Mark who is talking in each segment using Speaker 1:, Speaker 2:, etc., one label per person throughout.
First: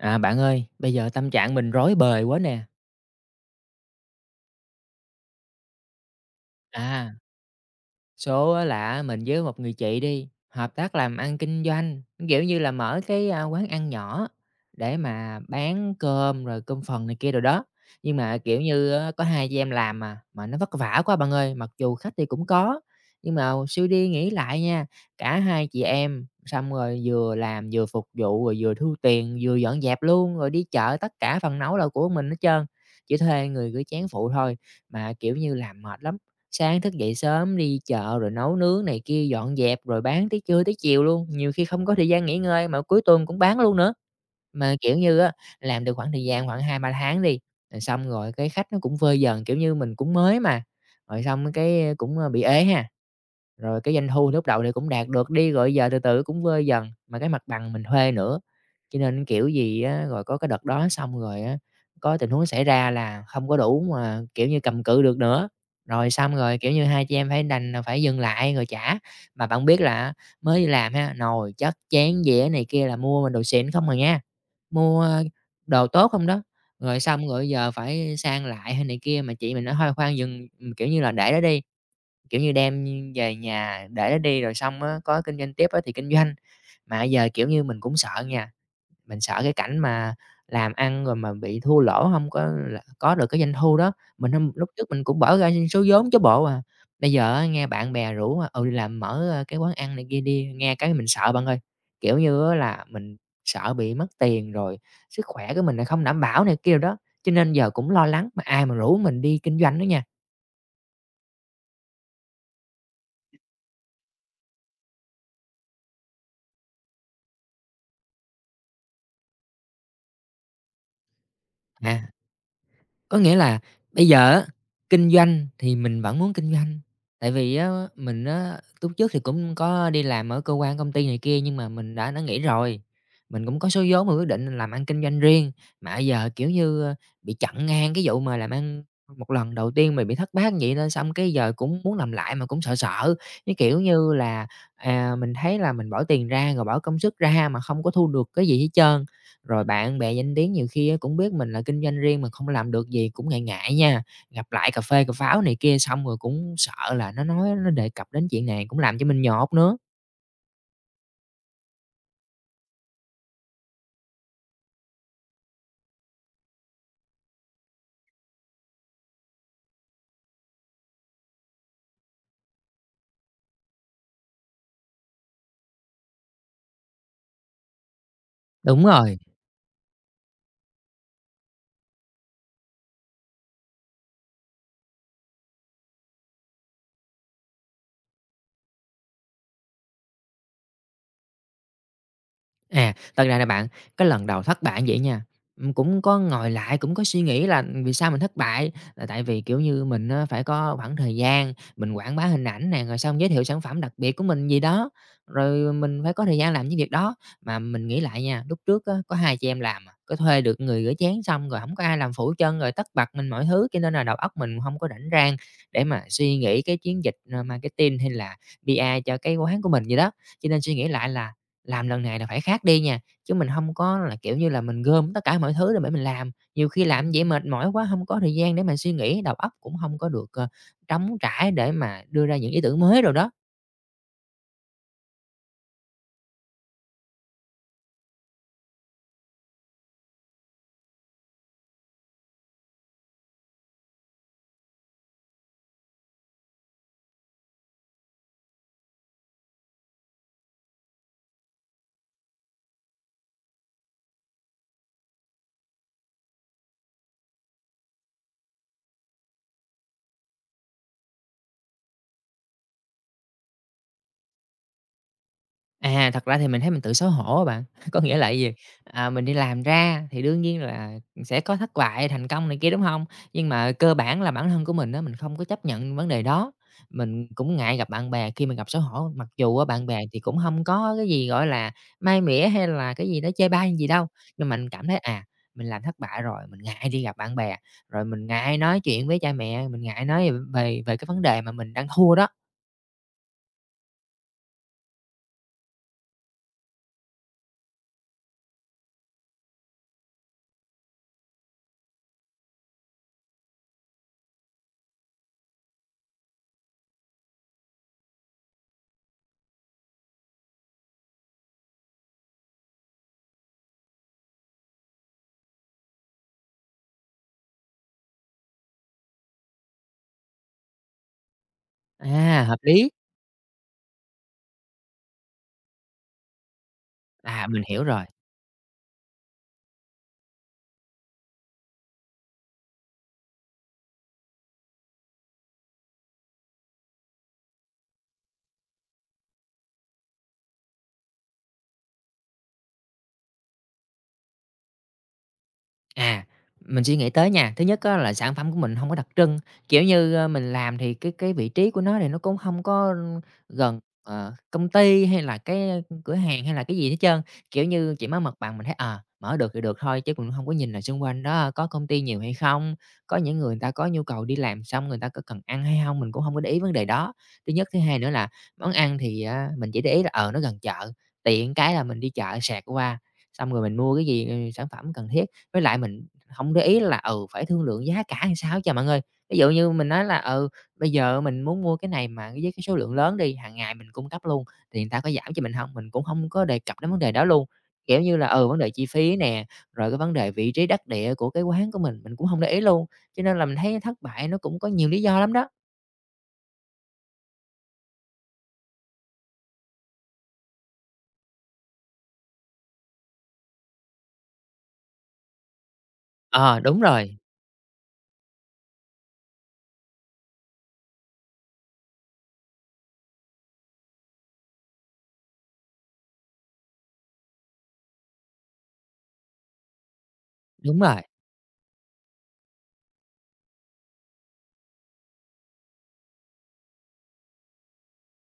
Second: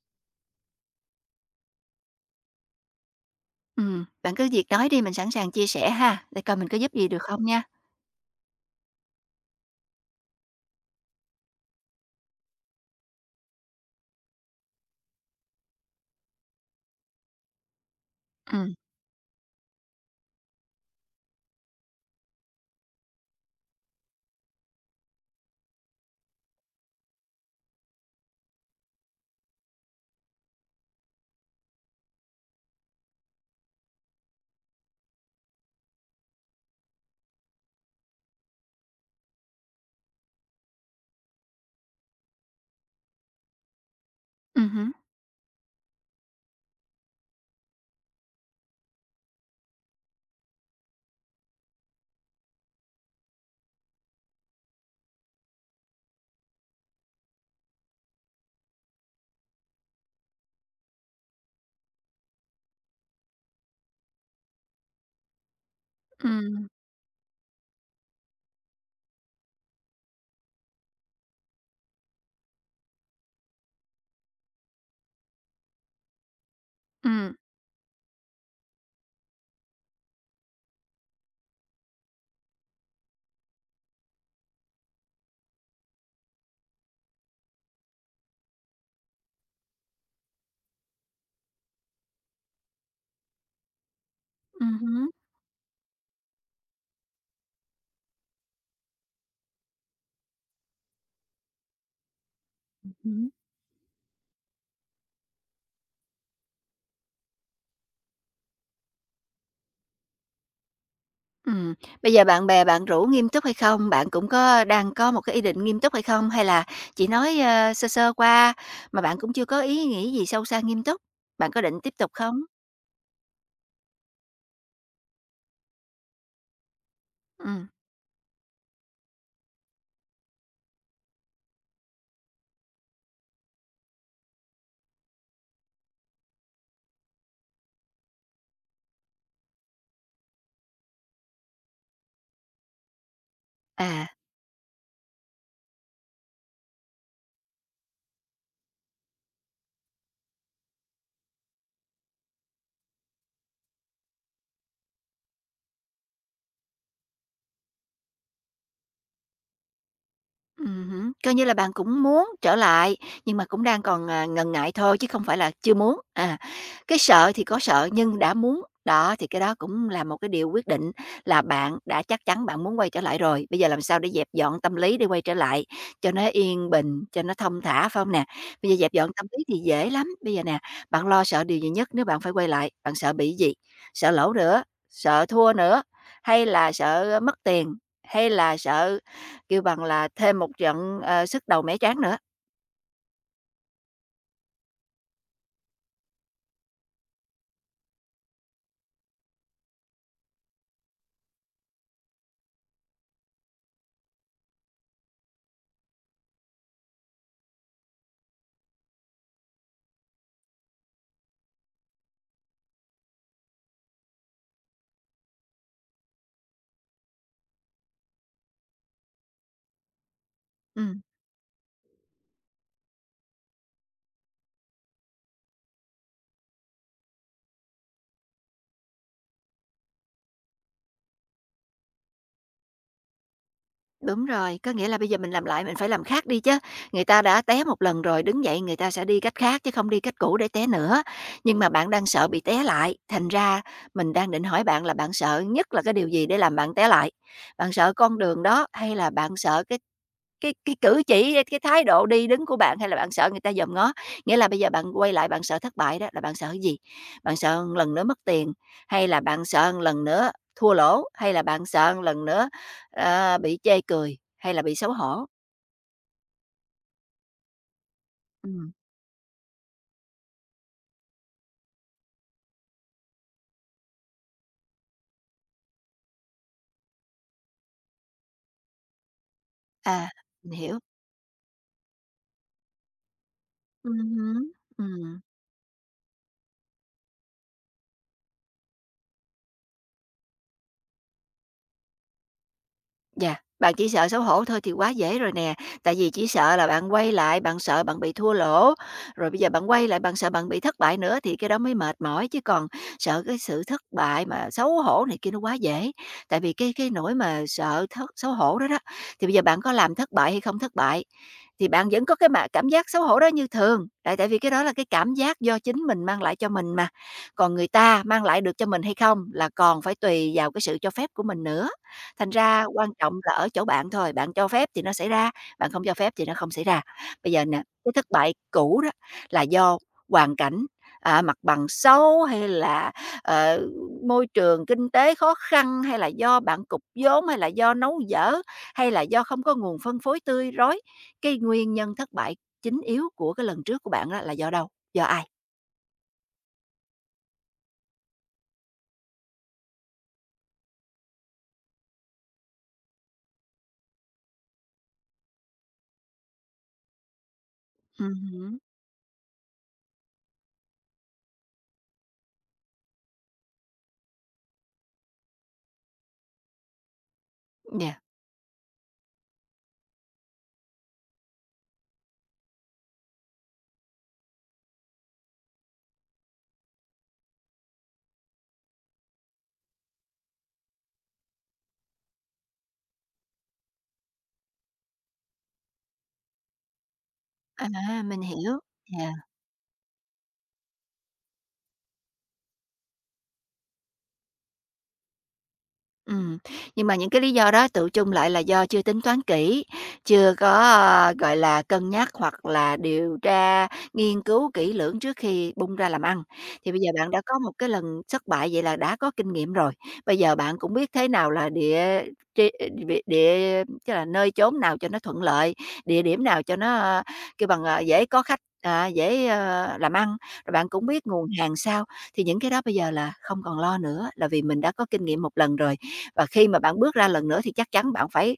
Speaker 1: À, bạn ơi, bây giờ tâm trạng mình rối bời quá nè.
Speaker 2: Bạn cứ việc nói đi, mình sẵn sàng chia sẻ ha, để coi mình có giúp gì
Speaker 1: À,
Speaker 2: được không nha.
Speaker 1: Số á là mình với một người chị đi, hợp tác làm ăn kinh doanh, kiểu như là mở cái, quán ăn nhỏ để mà bán cơm rồi cơm phần này kia rồi đó. Nhưng mà, kiểu
Speaker 2: Ừm,
Speaker 1: như á, có hai chị em làm mà nó vất vả quá bạn ơi, mặc dù khách thì cũng có, nhưng mà suy đi nghĩ lại nha, cả hai chị em xong rồi vừa làm vừa phục vụ, rồi vừa thu tiền, vừa dọn dẹp luôn, rồi đi chợ tất cả phần nấu là của mình hết trơn, chỉ thuê người gửi chén phụ thôi, mà, kiểu như, làm mệt lắm. Sáng thức dậy sớm đi chợ rồi nấu nướng này kia, dọn dẹp rồi bán tới trưa tới chiều luôn, nhiều khi không có thời gian nghỉ ngơi mà cuối tuần cũng bán luôn nữa. Mà,
Speaker 2: hứm,
Speaker 1: kiểu như á, làm được khoảng thời gian khoảng hai ba tháng đi, rồi xong rồi cái khách nó cũng vơi dần, kiểu như, mình cũng mới mà, rồi xong cái cũng, bị ế ha. Rồi cái doanh thu lúc đầu thì cũng đạt được đi, rồi giờ từ từ cũng vơi dần, mà cái mặt bằng mình thuê nữa, cho nên kiểu gì á, rồi có cái đợt đó xong rồi á, có tình huống xảy ra là không có đủ mà, kiểu như, cầm cự được nữa. Rồi xong rồi,
Speaker 2: ừm,
Speaker 1: kiểu như, hai chị em phải đành là phải dừng lại rồi trả. Mà bạn biết là mới đi làm ha, nồi chất chén dĩa này kia là mua đồ xịn không à nha, mua đồ tốt không đó. Rồi xong
Speaker 2: ừm,
Speaker 1: rồi giờ phải sang lại hay này kia, mà chị mình nói: "Thôi khoan dừng", kiểu như là, "để đó đi", kiểu như, đem về nhà để đó đi rồi xong á, có kinh doanh tiếp á thì kinh doanh. Mà giờ, kiểu như, mình cũng sợ nha, mình sợ cái cảnh mà làm ăn rồi mà bị thua lỗ, hông có là có được cái doanh thu đó. Mình hông lúc trước mình
Speaker 2: hứm.
Speaker 1: cũng bỏ ra số vốn chứ bộ à, bây giờ á nghe bạn bè rủ, à, "Ừ, đi làm mở, cái quán ăn này kia đi." Nghe cái mình sợ bạn ơi, kiểu như á là mình
Speaker 2: Ừm.
Speaker 1: sợ bị mất tiền rồi sức khỏe của mình lại không đảm bảo này kia đồ đó, cho nên giờ cũng lo lắng mà ai mà rủ mình đi kinh doanh đó nha.
Speaker 2: Ừm, Bây giờ bạn bè bạn rủ nghiêm túc hay không? Bạn cũng có đang có một cái ý định nghiêm túc hay không? Hay là chỉ nói, sơ sơ qua mà bạn cũng chưa có ý nghĩ gì sâu xa nghiêm túc? Bạn có định tiếp
Speaker 1: À.
Speaker 2: tục không?
Speaker 1: Có nghĩa là bây giờ á, kinh doanh thì mình vẫn muốn kinh doanh, tại vì
Speaker 2: Ừm,
Speaker 1: á mình á lúc trước thì cũng có đi làm ở cơ quan, công ty này kia nhưng mà mình đã nghỉ rồi, mình cũng có số vốn mình quyết định làm ăn kinh doanh riêng. Mà giờ, kiểu như, bị chặn ngang cái vụ mà làm ăn một lần đầu tiên mình bị thất bát vậy nên xong cái giờ cũng muốn làm lại mà cũng sợ sợ. Cái kiểu
Speaker 2: à.
Speaker 1: như là, à, mình thấy là mình bỏ tiền ra rồi bỏ công sức ra mà không có thu được cái gì hết trơn. Rồi bạn bè danh tiếng nhiều khi á, cũng biết mình là kinh doanh riêng mà không làm được gì cũng ngại ngại nha. Gặp lại cà phê cà pháo này kia xong rồi cũng sợ là nó nói nó đề cập đến chuyện này cũng làm cho mình nhột nữa.
Speaker 2: Ừm Coi như là bạn cũng muốn trở lại, nhưng mà cũng đang còn, à, ngần ngại thôi chứ không phải là chưa muốn. À, cái sợ thì có sợ nhưng đã muốn, đó, thì cái đó cũng là một cái điều quyết định là bạn đã chắc chắn bạn muốn quay trở lại rồi, bây giờ làm sao để dẹp dọn tâm lý để quay trở lại cho nó yên bình, cho nó thông thả, phải hông nè? Bây giờ
Speaker 1: Đúng
Speaker 2: dẹp dọn
Speaker 1: rồi.
Speaker 2: tâm lý thì dễ lắm, bây giờ nè, bạn lo sợ điều gì nhất nếu bạn phải quay lại? Bạn sợ bị gì? Sợ lỗ nữa, sợ thua nữa, hay là sợ mất tiền, hay là sợ. Kêu bằng là thêm một trận, sức đầu mẻ trán nữa.
Speaker 1: À, thật ra là bạn, cái lần đầu thất bại như vậy nha, cũng có ngồi lại, cũng có suy nghĩ là vì sao mình thất bại, là tại vì, kiểu như, mình á phải có khoảng thời gian, mình quảng bá hình ảnh nè, rồi xong giới thiệu sản phẩm đặc biệt của mình gì đó, rồi mình phải có thời gian làm những việc đó. Mà mình nghĩ lại nha, lúc trước á có hai chị em làm à, có thuê được người rửa chén xong rồi không có ai làm phụ hết trơn, rồi tất bật mình mọi thứ, cho nên là đầu óc mình không có rảnh rang để mà suy nghĩ cái chiến dịch, marketing hay là PR cho cái quán của mình gì đó. Cho nên suy nghĩ
Speaker 2: Ừm,
Speaker 1: lại là làm lần này là phải khác đi nha, chứ mình không có là, kiểu như là, mình gom tất cả mọi thứ lên để mà mình làm. Nhiều khi làm vậy mệt mỏi quá, không có thời gian để mà suy nghĩ, đầu óc cũng không có được, trống trải để mà đưa ra những ý tưởng mới đồ đó.
Speaker 2: đúng rồi, có nghĩa là bây giờ mình làm lại mình phải làm khác đi chứ, người ta đã té một lần rồi đứng dậy người ta sẽ đi cách khác chứ không đi cách cũ để té nữa. Nhưng mà bạn đang sợ bị té lại, thành ra mình đang định hỏi bạn là bạn sợ nhất là cái điều gì để làm bạn té lại? Bạn sợ con đường đó hay là bạn sợ. Cái cử chỉ, cái thái độ đi đứng của bạn hay là bạn sợ người ta dòm ngó? Nghĩa là bây giờ bạn quay lại bạn sợ thất bại đó, là bạn sợ cái gì? Bạn sợ một lần nữa mất tiền, hay là bạn sợ một lần nữa thua lỗ, hay là bạn sợ một lần nữa, bị chê cười, hay là bị xấu hổ?
Speaker 1: À, thật ra thì mình thấy mình tự xấu hổ á bạn. Có nghĩa là cái gì?
Speaker 2: Ừm,
Speaker 1: À, mình đi làm ra thì đương nhiên là sẽ có thất bại, thành công này kia, đúng không? Nhưng mà cơ bản là bản thân của mình đó mình không có chấp nhận vấn đề đó. Mình cũng ngại gặp bạn bè khi mà gặp xấu hổ, mặc dù á bạn bè
Speaker 2: à,
Speaker 1: thì cũng
Speaker 2: mình
Speaker 1: không
Speaker 2: hiểu.
Speaker 1: có cái gì, gọi là, mai mỉa hay là cái gì đó chê bai gì
Speaker 2: ừ
Speaker 1: đâu. Nhưng
Speaker 2: hứm,
Speaker 1: mình cảm thấy,
Speaker 2: ừm.
Speaker 1: à, mình làm thất bại rồi, mình ngại đi gặp bạn bè, rồi mình ngại nói chuyện với cha mẹ, mình ngại nói về về cái vấn đề mà mình đang thua đó.
Speaker 2: Dạ, bạn chỉ sợ xấu hổ thôi thì quá dễ rồi nè, tại vì chỉ sợ là bạn quay lại, bạn sợ bạn bị thua lỗ, rồi bây giờ bạn quay lại bạn sợ bạn bị thất bại nữa thì cái đó mới mệt mỏi chứ còn sợ cái sự thất bại mà xấu hổ này kia nó quá dễ. Tại vì cái nỗi mà sợ thất xấu hổ đó đó, thì bây giờ bạn có làm thất bại hay không thất bại thì bạn vẫn có cái mà cảm giác xấu hổ đó như thường. Tại tại vì cái đó là cái cảm giác do chính mình mang lại cho mình mà. Còn người ta mang lại được cho mình hay không là còn phải tùy vào cái sự cho phép của mình nữa. Thành
Speaker 1: À, hợp
Speaker 2: ra
Speaker 1: lý.
Speaker 2: quan trọng là ở chỗ bạn thôi, bạn cho phép thì nó xảy ra, bạn không cho phép thì nó không xảy ra. Bây giờ
Speaker 1: À, mình
Speaker 2: nè,
Speaker 1: hiểu
Speaker 2: cái
Speaker 1: rồi.
Speaker 2: thất bại cũ đó là do hoàn cảnh, à, mặt bằng xấu hay là, ờ, môi trường kinh tế khó khăn, hay là do bạn cục vốn, hay là do nấu dở, hay là do không có nguồn phân phối tươi rói. Cái nguyên nhân thất bại chính yếu của cái lần trước của bạn á là do đâu? Do ai?
Speaker 1: À, mình suy nghĩ tới nha. Thứ nhất á là sản phẩm của mình không có đặc trưng, kiểu như, mình làm thì cái vị trí của nó thì nó cũng không có gần, công ty hay là cái cửa hàng hay là cái gì hết trơn. Kiểu như, chỉ
Speaker 2: Ừm
Speaker 1: mới mặt bằng
Speaker 2: hứm,
Speaker 1: mình thấy, mở được thì được thôi chứ cũng không có nhìn là xung quanh đó ờ, có công ty nhiều hay không, có những người người ta có nhu cầu đi làm xong người ta có cần ăn hay không mình cũng không có để ý vấn đề đó. Thứ nhất, thứ
Speaker 2: yeah,
Speaker 1: hai nữa là món ăn thì á mình chỉ để ý là, nó gần chợ, tiện cái là mình đi chợ sạc qua, xong rồi mình mua cái gì, ừ, sản phẩm cần thiết với lại mình không để ý là, ừ, phải thương lượng giá cả làm sao cho trơn bạn ơi. Ví dụ như mình nói là, ừ, bây giờ mình muốn mua cái này mà với cái số lượng lớn đi, hàng ngày mình cung cấp luôn, thì người ta có giảm cho mình không? Mình cũng không có đề cập đến vấn đề đó luôn. Kiểu
Speaker 2: à,
Speaker 1: như
Speaker 2: mình
Speaker 1: là, ừ, vấn
Speaker 2: hiểu,
Speaker 1: đề chi
Speaker 2: yeah.
Speaker 1: phí nè, rồi cái vấn đề vị trí đắc địa của cái quán của mình cũng không để ý luôn, cho nên là mình thấy thất bại nó cũng có nhiều lý do lắm đó.
Speaker 2: Ừm, nhưng mà những cái lý do đó tựu chung lại là do chưa tính toán kỹ, chưa có, gọi là, cân nhắc hoặc là điều tra, nghiên cứu kỹ lưỡng trước khi bung ra làm ăn.
Speaker 1: Ờ,
Speaker 2: Thì bây giờ bạn đã có một cái lần thất bại vậy là đã có kinh nghiệm rồi, bây giờ bạn cũng biết thế nào là địa tri địa địa tức là nơi chốn nào cho nó thuận lợi, địa điểm nào cho nó, kêu bằng, dễ có khách, à, dễ, làm ăn, rồi bạn
Speaker 1: đúng
Speaker 2: cũng
Speaker 1: rồi,
Speaker 2: biết nguồn hàng sao thì những cái đó bây giờ là không còn lo nữa, là vì mình đã có kinh nghiệm một lần rồi. Và khi mà bạn bước ra lần nữa thì chắc chắn bạn phải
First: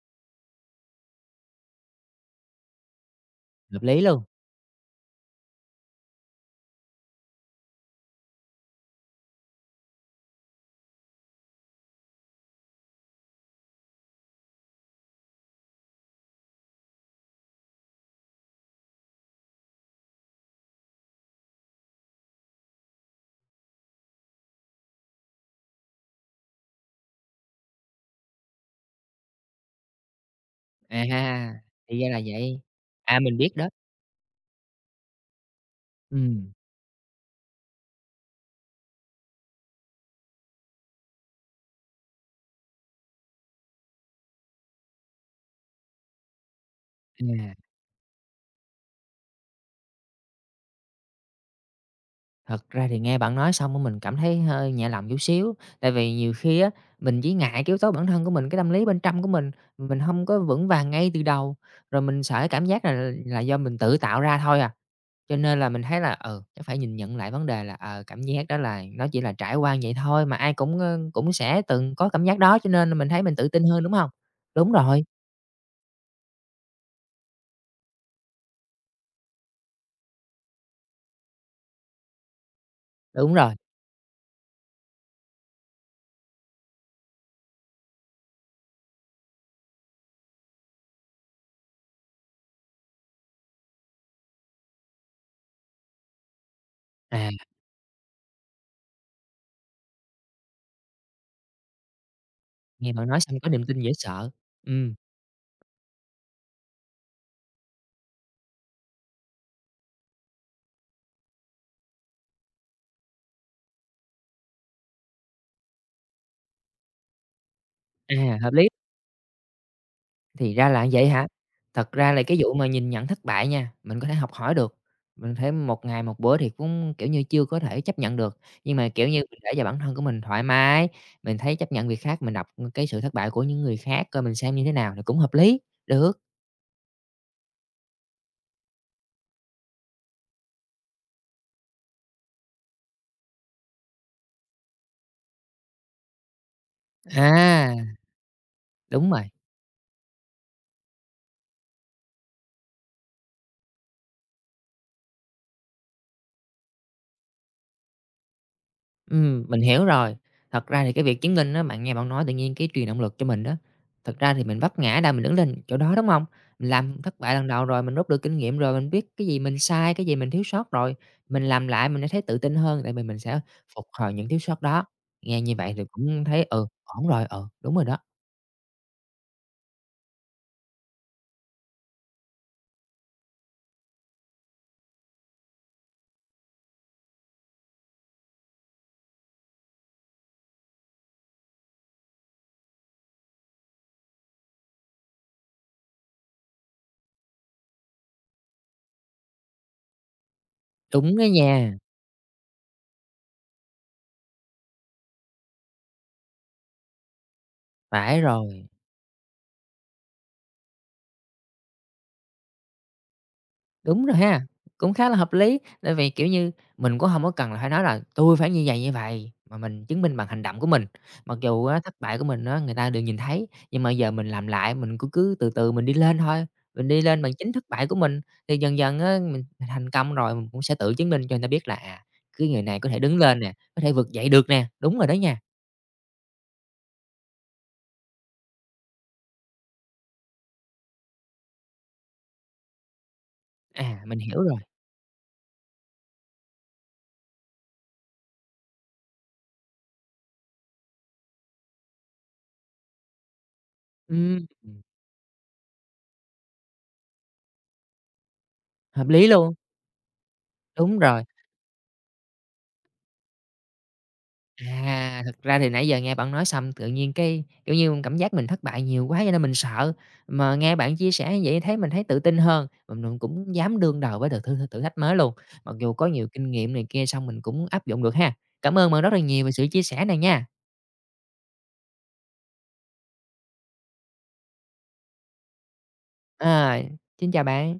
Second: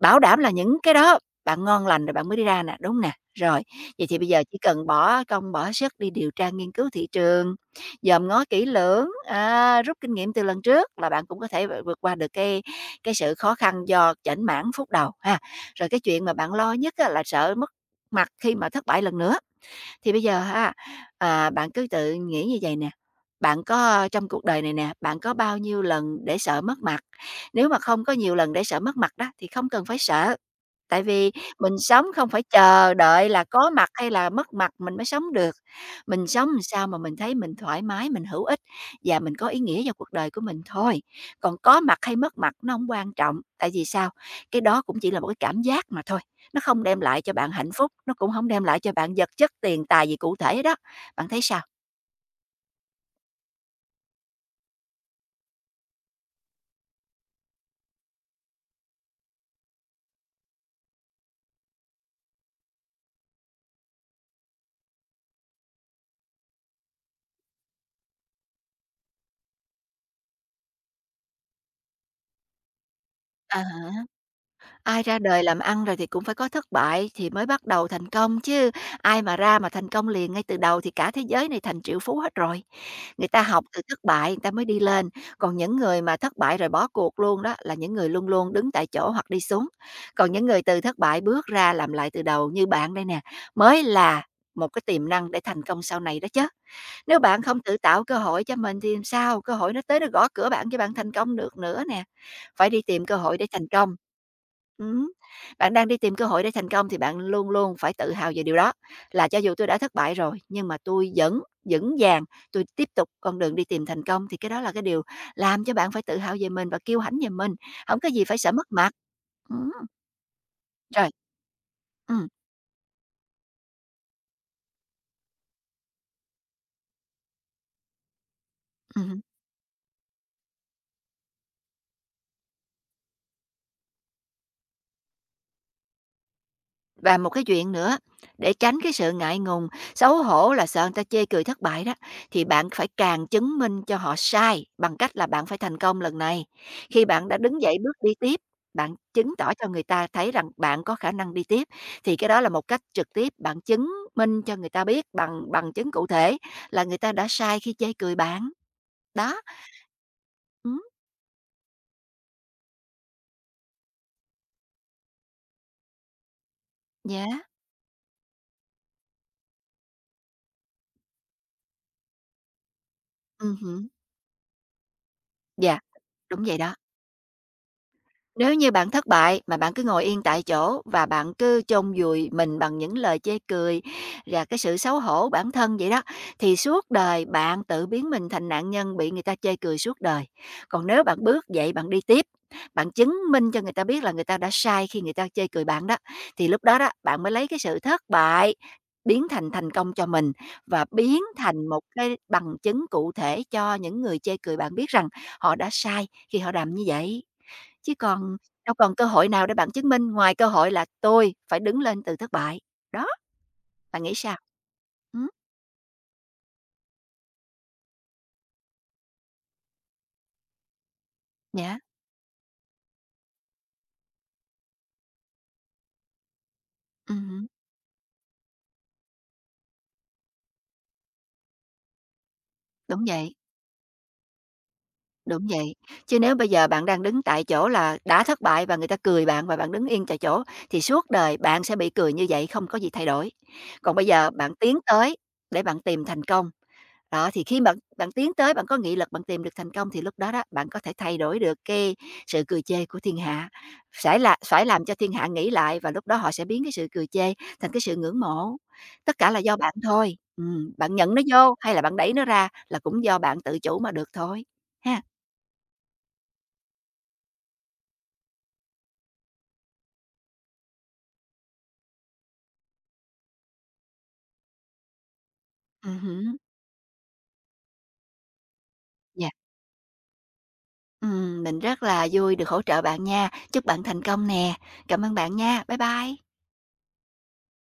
Speaker 2: bảo đảm là những cái đó bạn ngon lành rồi bạn mới đi ra nè, đúng nè? Rồi,
Speaker 1: hợp lý
Speaker 2: vậy thì
Speaker 1: luôn.
Speaker 2: bây giờ chỉ cần bỏ công bỏ sức đi điều tra nghiên cứu thị trường, dòm ngó kỹ lưỡng, à, rút kinh nghiệm từ lần trước là bạn cũng có thể vượt qua được cái sự khó khăn do chểnh mảng phút đầu ha. Rồi cái chuyện mà bạn lo nhất á là sợ mất mặt khi mà thất bại lần nữa, thì bây giờ ha, à, bạn cứ tự nghĩ như vậy nè, bạn có trong cuộc đời này nè, bạn có bao nhiêu lần để sợ mất mặt? Nếu mà không có nhiều lần để sợ mất mặt đó thì không cần phải sợ. Tại
Speaker 1: À
Speaker 2: vì
Speaker 1: ha,
Speaker 2: mình
Speaker 1: thì
Speaker 2: sống
Speaker 1: ra là
Speaker 2: không phải
Speaker 1: vậy.
Speaker 2: chờ
Speaker 1: À,
Speaker 2: đợi
Speaker 1: mình
Speaker 2: là
Speaker 1: biết đó.
Speaker 2: có mặt hay là mất mặt mình mới sống được.
Speaker 1: Ừ.
Speaker 2: Mình sống làm sao mà mình thấy mình thoải mái, mình hữu ích và mình có ý nghĩa vào cuộc đời của mình thôi. Còn có mặt hay mất mặt nó không quan trọng, tại vì sao? Cái đó cũng chỉ là một cái cảm giác mà thôi, nó không đem lại cho bạn
Speaker 1: À.
Speaker 2: hạnh phúc, nó cũng không đem lại cho bạn vật chất, tiền tài gì cụ thể đó. Bạn thấy sao?
Speaker 1: Thật ra thì nghe bạn nói xong á mình cảm thấy hơi nhẹ lòng chút xíu, tại vì nhiều khi á, mình chỉ ngại cái yếu tố bản thân của mình, cái tâm lý bên trong của mình không có vững vàng ngay từ đầu, rồi mình sợ cái cảm giác là do mình tự tạo ra thôi à. Cho nên là mình thấy là, ừ, chắc phải nhìn nhận lại vấn đề là, cảm giác đó là nó chỉ là trải qua vậy thôi mà ai cũng, cũng sẽ từng có cảm giác đó, cho nên là mình thấy mình tự tin hơn, đúng
Speaker 2: À.
Speaker 1: không? Đúng
Speaker 2: Ai
Speaker 1: rồi,
Speaker 2: ra đời làm ăn rồi thì cũng phải có thất bại thì mới bắt đầu thành công chứ, ai mà ra mà thành công liền ngay từ đầu thì cả thế giới này thành triệu phú hết rồi. Người
Speaker 1: đúng
Speaker 2: ta
Speaker 1: rồi.
Speaker 2: học từ thất bại người ta mới đi lên, còn những người mà thất bại rồi bỏ cuộc luôn đó là những người luôn luôn đứng tại chỗ hoặc đi xuống. Còn những người từ thất bại bước ra làm lại từ đầu như bạn đây nè, mới là một cái tiềm năng để thành công sau này đó chứ nếu
Speaker 1: À,
Speaker 2: bạn không tự tạo cơ hội cho mình thì làm sao? Cơ hội nó tới nó gõ cửa bạn cho bạn thành công được nữa nè. Phải đi
Speaker 1: nghe
Speaker 2: tìm
Speaker 1: bạn
Speaker 2: cơ
Speaker 1: nói
Speaker 2: hội
Speaker 1: xong
Speaker 2: để
Speaker 1: có niềm
Speaker 2: thành
Speaker 1: tin dễ
Speaker 2: công.
Speaker 1: sợ. Ừm,
Speaker 2: Ừm, bạn đang đi tìm cơ hội để thành công thì bạn luôn luôn phải tự hào về điều đó, là cho dù tôi đã thất bại rồi nhưng mà tôi vẫn vững vàng, tôi tiếp tục con đường đi tìm thành công, thì cái đó là cái điều làm cho bạn phải tự hào về mình và kiêu hãnh về mình, không có gì
Speaker 1: à,
Speaker 2: phải
Speaker 1: hợp
Speaker 2: sợ mất
Speaker 1: lý.
Speaker 2: mặt. Ừm,
Speaker 1: Thì ra là vậy
Speaker 2: rồi,
Speaker 1: hả? Thật ra là
Speaker 2: ừm,
Speaker 1: cái vụ mà nhìn nhận thất bại nha, mình có thể học hỏi được, mình thấy một ngày một bữa thì cũng, kiểu như, chưa có thể chấp nhận được, nhưng mà, kiểu như,
Speaker 2: ừm
Speaker 1: mình để cho bản thân của mình thoải mái, mình thấy chấp nhận việc khác, mình đọc cái sự thất bại của những người khác coi mình xem như thế nào thì cũng hợp lý, được.
Speaker 2: Và một cái chuyện nữa, để tránh cái sự ngại ngùng, xấu hổ là sợ người ta chê cười thất bại đó, thì bạn phải càng chứng minh cho họ sai bằng cách là bạn phải thành công lần này. Khi bạn đã đứng
Speaker 1: À,
Speaker 2: dậy bước đi tiếp, bạn
Speaker 1: đúng rồi.
Speaker 2: chứng tỏ cho người ta thấy rằng bạn có khả năng đi tiếp thì cái đó là một cách trực tiếp bạn chứng minh cho người ta biết bằng bằng chứng cụ thể là người ta đã sai khi chê cười bạn. Đó.
Speaker 1: Mình hiểu rồi. Thật
Speaker 2: Ừm,
Speaker 1: ra thì cái việc chứng minh đó bạn nghe bạn nói tự nhiên cái truyền động lực cho mình đó. Thật ra thì mình vấp ngã đâu, mình đứng lên chỗ đó, đúng không? Mình làm thất bại
Speaker 2: yeah.
Speaker 1: lần đầu rồi, mình rút được kinh nghiệm rồi, mình biết cái gì mình sai, cái gì mình thiếu sót rồi, mình làm lại mình sẽ thấy tự tin hơn, tại vì mình sẽ phục
Speaker 2: Hứm.
Speaker 1: hồi những thiếu sót đó. Nghe như vậy
Speaker 2: Dạ,
Speaker 1: thì cũng
Speaker 2: đúng
Speaker 1: thấy,
Speaker 2: vậy
Speaker 1: ừ,
Speaker 2: đó.
Speaker 1: ổn rồi, ừ, đúng rồi đó.
Speaker 2: Nếu như bạn thất bại mà bạn cứ ngồi yên tại chỗ và bạn cứ chôn vùi mình bằng những lời chê cười và cái sự xấu hổ bản thân vậy đó, thì suốt đời bạn tự biến mình thành nạn nhân bị người ta chê cười suốt đời. Còn nếu bạn bước dậy bạn đi tiếp, bạn chứng minh cho người ta biết là người ta đã sai khi người ta chê cười bạn đó, thì lúc đó đó bạn mới lấy cái sự thất bại biến thành thành công cho mình và
Speaker 1: Đúng
Speaker 2: biến
Speaker 1: đó
Speaker 2: thành
Speaker 1: nha,
Speaker 2: một cái bằng chứng cụ thể cho những người chê cười bạn biết rằng họ đã sai khi họ làm như vậy. Chứ
Speaker 1: phải
Speaker 2: còn
Speaker 1: rồi.
Speaker 2: đâu còn cơ hội nào để bạn chứng minh ngoài cơ hội là "Tôi phải đứng lên từ thất bại." Đó, bạn
Speaker 1: Đúng
Speaker 2: nghĩ
Speaker 1: rồi
Speaker 2: sao?
Speaker 1: ha, cũng khá là
Speaker 2: Ừm,
Speaker 1: hợp lý, tại vì, kiểu như, mình cũng không có cần là phải nói là tôi phải như vậy mà mình chứng minh bằng hành động của mình. Mặc dù
Speaker 2: dạ,
Speaker 1: á thất bại của mình á người ta đều nhìn thấy, nhưng mà giờ mình làm lại, mình cứ cứ từ từ mình đi lên thôi, mình đi lên bằng
Speaker 2: ừm
Speaker 1: chính thất bại của mình, thì dần dần á mình thành công rồi mình cũng sẽ tự chứng minh cho người ta biết là, à, cái người này có thể
Speaker 2: đúng
Speaker 1: đứng
Speaker 2: vậy,
Speaker 1: lên nè, có thể vực dậy được nè. Đúng rồi đó nha,
Speaker 2: đúng vậy. Chứ nếu bây giờ bạn đang đứng tại chỗ là đã thất bại và người ta cười bạn và bạn đứng yên tại chỗ thì suốt đời bạn sẽ bị cười như vậy, không có gì thay đổi. Còn
Speaker 1: à,
Speaker 2: bây
Speaker 1: mình
Speaker 2: giờ
Speaker 1: hiểu
Speaker 2: bạn
Speaker 1: rồi,
Speaker 2: tiến tới để bạn tìm thành công. Đó, thì khi bạn bạn tiến tới, bạn có nghị lực, bạn tìm được thành công thì lúc đó đó, bạn có thể thay đổi được cái sự cười chê của thiên hạ, phải là
Speaker 1: ừm,
Speaker 2: phải làm cho thiên hạ nghĩ lại và lúc đó họ sẽ biến cái sự cười chê thành cái sự ngưỡng mộ.
Speaker 1: hợp
Speaker 2: Tất
Speaker 1: lý
Speaker 2: cả là
Speaker 1: luôn,
Speaker 2: do bạn thôi, bạn
Speaker 1: đúng
Speaker 2: nhận nó
Speaker 1: rồi.
Speaker 2: vô hay là bạn đẩy nó ra là cũng do bạn tự chủ mà được thôi, ha.
Speaker 1: À, thực ra thì nãy giờ nghe bạn nói xong tự nhiên cái, kiểu như, cảm giác mình thất bại nhiều quá cho nên mình sợ, mà nghe bạn chia sẻ như vậy thấy mình thấy tự tin hơn, mình cũng dám đương đầu với đợt thử thử thách mới luôn, mặc dù
Speaker 2: Ừm
Speaker 1: có nhiều
Speaker 2: hứm,
Speaker 1: kinh nghiệm này kia xong mình cũng áp dụng được ha. Cảm ơn bạn rất là
Speaker 2: yeah,
Speaker 1: nhiều về sự chia sẻ này nha.
Speaker 2: mình rất là vui được hỗ trợ bạn nha. Chúc bạn thành công nè. Cảm ơn bạn nha. Bye bye.
Speaker 1: Ờ, xin chào bạn.